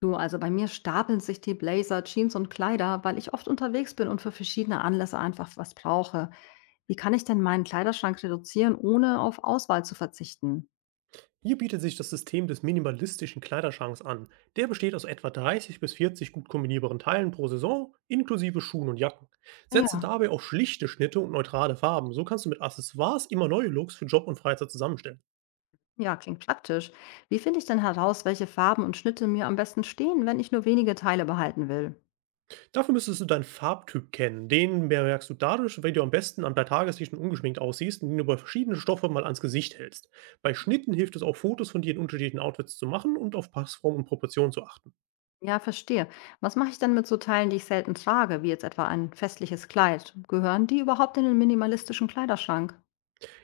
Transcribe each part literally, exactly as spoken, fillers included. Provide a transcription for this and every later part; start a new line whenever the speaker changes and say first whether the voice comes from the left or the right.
left: Du, also bei mir stapeln sich die Blazer, Jeans und Kleider, weil ich oft unterwegs bin und für verschiedene Anlässe einfach was brauche. Wie kann ich denn meinen Kleiderschrank reduzieren, ohne auf Auswahl zu verzichten?
right: Hier bietet sich das System des minimalistischen Kleiderschranks an. Der besteht aus etwa dreißig bis vierzig gut kombinierbaren Teilen pro Saison, inklusive Schuhen und Jacken.
left: Ah
right: Setze
left: ja,
right: dabei auf schlichte Schnitte und neutrale Farben. So kannst du mit Accessoires immer neue Looks für Job und Freizeit zusammenstellen.
left: ja, klingt praktisch. Wie finde ich denn heraus, welche Farben und Schnitte mir am besten stehen, wenn ich nur wenige Teile behalten will?
right: Dafür müsstest du deinen Farbtyp kennen. Den bemerkst du dadurch, wenn du am besten an bei Tageslicht und ungeschminkt aussiehst, indem du bei verschiedenen Stoffe mal ans Gesicht hältst. Bei Schnitten hilft es auch, Fotos von dir in unterschiedlichen Outfits zu machen und auf Passform und Proportion zu achten.
left: Ja, verstehe. Was mache ich denn mit so Teilen, die ich selten trage, wie jetzt etwa ein festliches Kleid? Gehören die überhaupt in den minimalistischen Kleiderschrank?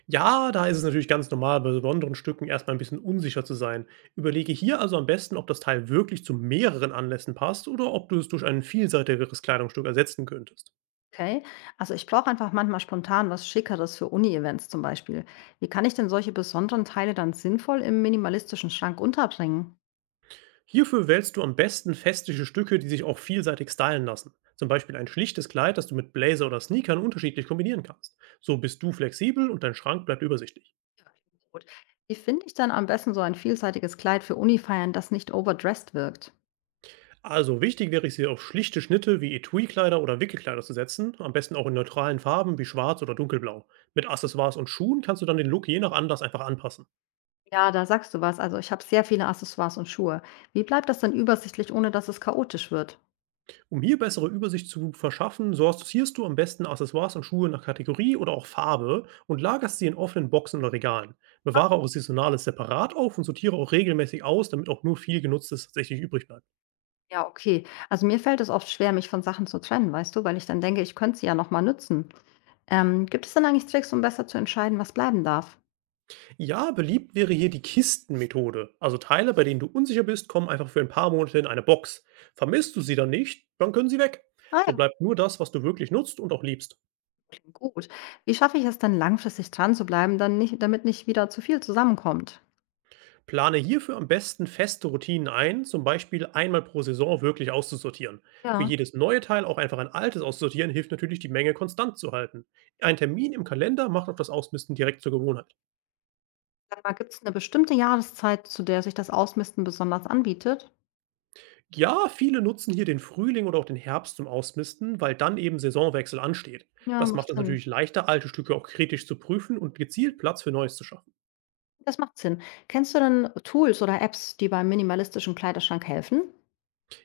right: Ja, da ist es natürlich ganz normal, bei besonderen Stücken erst mal 'n bisschen unsicher zu sein. Überlege hier also am besten, ob das Teil wirklich zu mehreren Anlässen passt oder ob du es durch ein vielseitigeres Kleidungsstück ersetzen könntest.
left: Okay, also ich brauche einfach manchmal spontan was Schickeres für Uni-Events zum Beispiel. Wie kann ich denn solche besonderen Teile dann sinnvoll im minimalistischen Schrank unterbringen?
right: Hierfür wählst du am besten festische Stücke, die sich auch vielseitig stylen lassen. Zum Beispiel ein schlichtes Kleid, das du mit Blazer oder Sneakern unterschiedlich kombinieren kannst. So bist du flexibel und dein Schrank bleibt übersichtlich.
left: Ja, gut. Wie finde ich dann am besten so ein vielseitiges Kleid für Uni-Feiern, das nicht overdressed wirkt?
right: Also wichtig wäre es hier auf schlichte Schnitte wie Etui-Kleider oder Wickelkleider zu setzen, am besten auch in neutralen Farben wie schwarz oder dunkelblau. Mit Accessoires und Schuhen kannst du dann den Look je nach Anlass einfach anpassen.
left: Ja, da sagst du was. Also ich habe sehr viele Accessoires und Schuhe. Wie bleibt das dann übersichtlich, ohne dass es chaotisch wird?
right: Um hier bessere Übersicht zu verschaffen, sortierst du am besten Accessoires und Schuhe nach Kategorie oder auch Farbe und lagerst sie in offenen Boxen oder Regalen.
left: Ah,
right: Bewahre auch Saisonales separat auf und sortiere auch regelmäßig aus, damit auch nur viel Genutztes tatsächlich übrig bleibt.
left: ja, okay. Also mir fällt es oft schwer, mich von Sachen zu trennen, weißt du, weil ich dann denke, ich könnte sie ja nochmal nutzen. Ähm, gibt es denn eigentlich Tricks, um besser zu entscheiden, was bleiben darf?
right: Ja, beliebt wäre hier die Kistenmethode. Also Teile, bei denen du unsicher bist, kommen einfach für ein paar Monate in eine Box. Vermisst du sie dann nicht, dann können sie weg.
left: Ah
right: So
left: ja,
right: bleibt nur das, was du wirklich nutzt und auch liebst.
left: gut. Wie schaffe ich es denn langfristig dran zu bleiben, dann nicht, damit nicht wieder zu viel zusammenkommt?
right: Plane hierfür am besten feste Routinen ein, zum Beispiel einmal pro Saison wirklich auszusortieren. Für
left: Ja,
right: jedes neue Teil auch einfach ein altes auszusortieren, hilft natürlich, die Menge konstant zu halten. Ein Termin im Kalender macht auch das Ausmisten direkt zur Gewohnheit.
left: sag mal, gibt es eine bestimmte Jahreszeit, zu der sich das Ausmisten besonders anbietet?
right: Ja, viele nutzen hier den Frühling oder auch den Herbst zum Ausmisten, weil dann eben Saisonwechsel ansteht.
left: Ja,
right: Das
left: macht
right: macht es
left: Sinn.
right: natürlich leichter, alte Stücke auch kritisch zu prüfen und gezielt Platz für Neues zu schaffen.
left: Das macht Sinn. Kennst du denn Tools oder Apps, die beim minimalistischen Kleiderschrank helfen?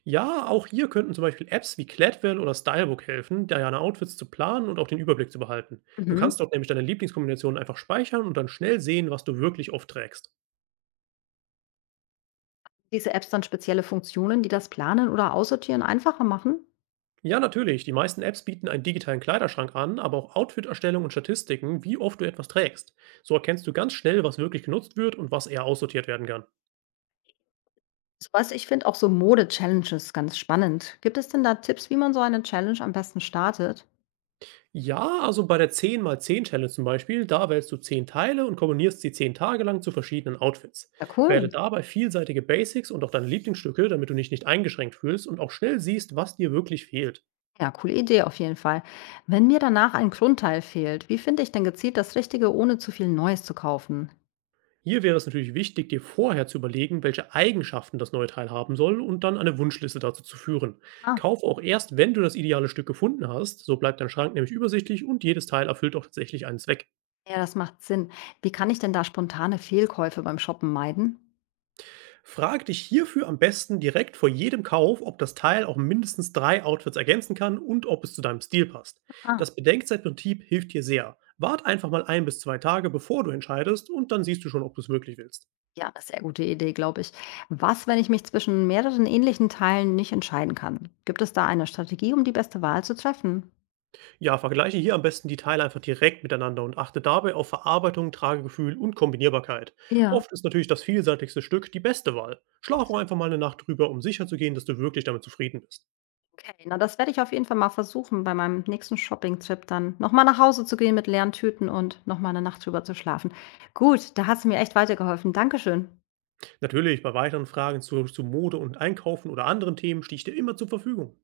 right: Ja, auch hier könnten zum Beispiel Apps wie Cladwell oder Stylebook helfen, deine Outfits zu planen und auch den Überblick zu behalten. Du
left: Mhm.
right: kannst dort nämlich deine Lieblingskombinationen einfach speichern und dann schnell sehen, was du wirklich oft trägst.
left: Diese Apps dann spezielle Funktionen, die das Planen oder Aussortieren einfacher machen?
right: Ja, natürlich, die meisten Apps bieten einen digitalen Kleiderschrank an, aber auch Outfit-Erstellung und Statistiken, wie oft du etwas trägst. So erkennst du ganz schnell, was wirklich genutzt wird und was eher aussortiert werden kann.
left: So was, ich finde auch so Mode-Challenges ganz spannend. Gibt es denn da Tipps, wie man so eine Challenge am besten startet?
right: Ja, also bei der zehn mal zehn Challenge zum Beispiel, da wählst du zehn Teile und kombinierst sie zehn Tage lang zu verschiedenen Outfits.
left: Ja,
right: Wähle
left: cool.
right: dabei vielseitige Basics und auch deine Lieblingsstücke, damit du dich nicht eingeschränkt fühlst und auch schnell siehst, was dir wirklich fehlt.
left: Ja, coole Idee auf jeden Fall. Wenn mir danach ein Grundteil fehlt, wie finde ich denn gezielt das Richtige, ohne zu viel Neues zu kaufen?
right: Hier wäre es natürlich wichtig, dir vorher zu überlegen, welche Eigenschaften das neue Teil haben soll und dann eine Wunschliste dazu zu führen.
left: Ah,
right: Kauf auch erst, wenn du das ideale Stück gefunden hast, so bleibt dein Schrank nämlich übersichtlich und jedes Teil erfüllt auch tatsächlich einen Zweck.
left: ja, das macht Sinn. Wie kann ich denn da spontane Fehlkäufe beim Shoppen meiden?
right: Frag dich hierfür am besten direkt vor jedem Kauf, ob das Teil auch mindestens drei Outfits ergänzen kann und ob es zu deinem Stil passt.
left: Ah,
right: Das Bedenkzeitprinzip hilft dir sehr. Wart einfach mal ein bis zwei Tage, bevor du entscheidest, und dann siehst du schon, ob du es wirklich willst.
left: ja, eine sehr gute Idee, glaube ich. Was, wenn ich mich zwischen mehreren ähnlichen Teilen nicht entscheiden kann? Gibt es da eine Strategie, um die beste Wahl zu treffen?
right: Ja, vergleiche hier am besten die Teile einfach direkt miteinander und achte dabei auf Verarbeitung, Tragegefühl und Kombinierbarkeit.
left: Ja.
right: Oft ist natürlich das vielseitigste Stück die beste Wahl. Schlaf auch einfach mal eine Nacht drüber, um sicherzugehen, dass du wirklich damit zufrieden bist.
left: Okay, na das werde ich auf jeden Fall mal versuchen, bei meinem nächsten Shopping-Trip dann nochmal nach Hause zu gehen mit leeren Tüten und nochmal eine Nacht drüber zu schlafen. Gut, da hast du mir echt weitergeholfen. Dankeschön.
right: Natürlich, bei weiteren Fragen zu, zu Mode und Einkaufen oder anderen Themen stehe ich dir immer zur Verfügung.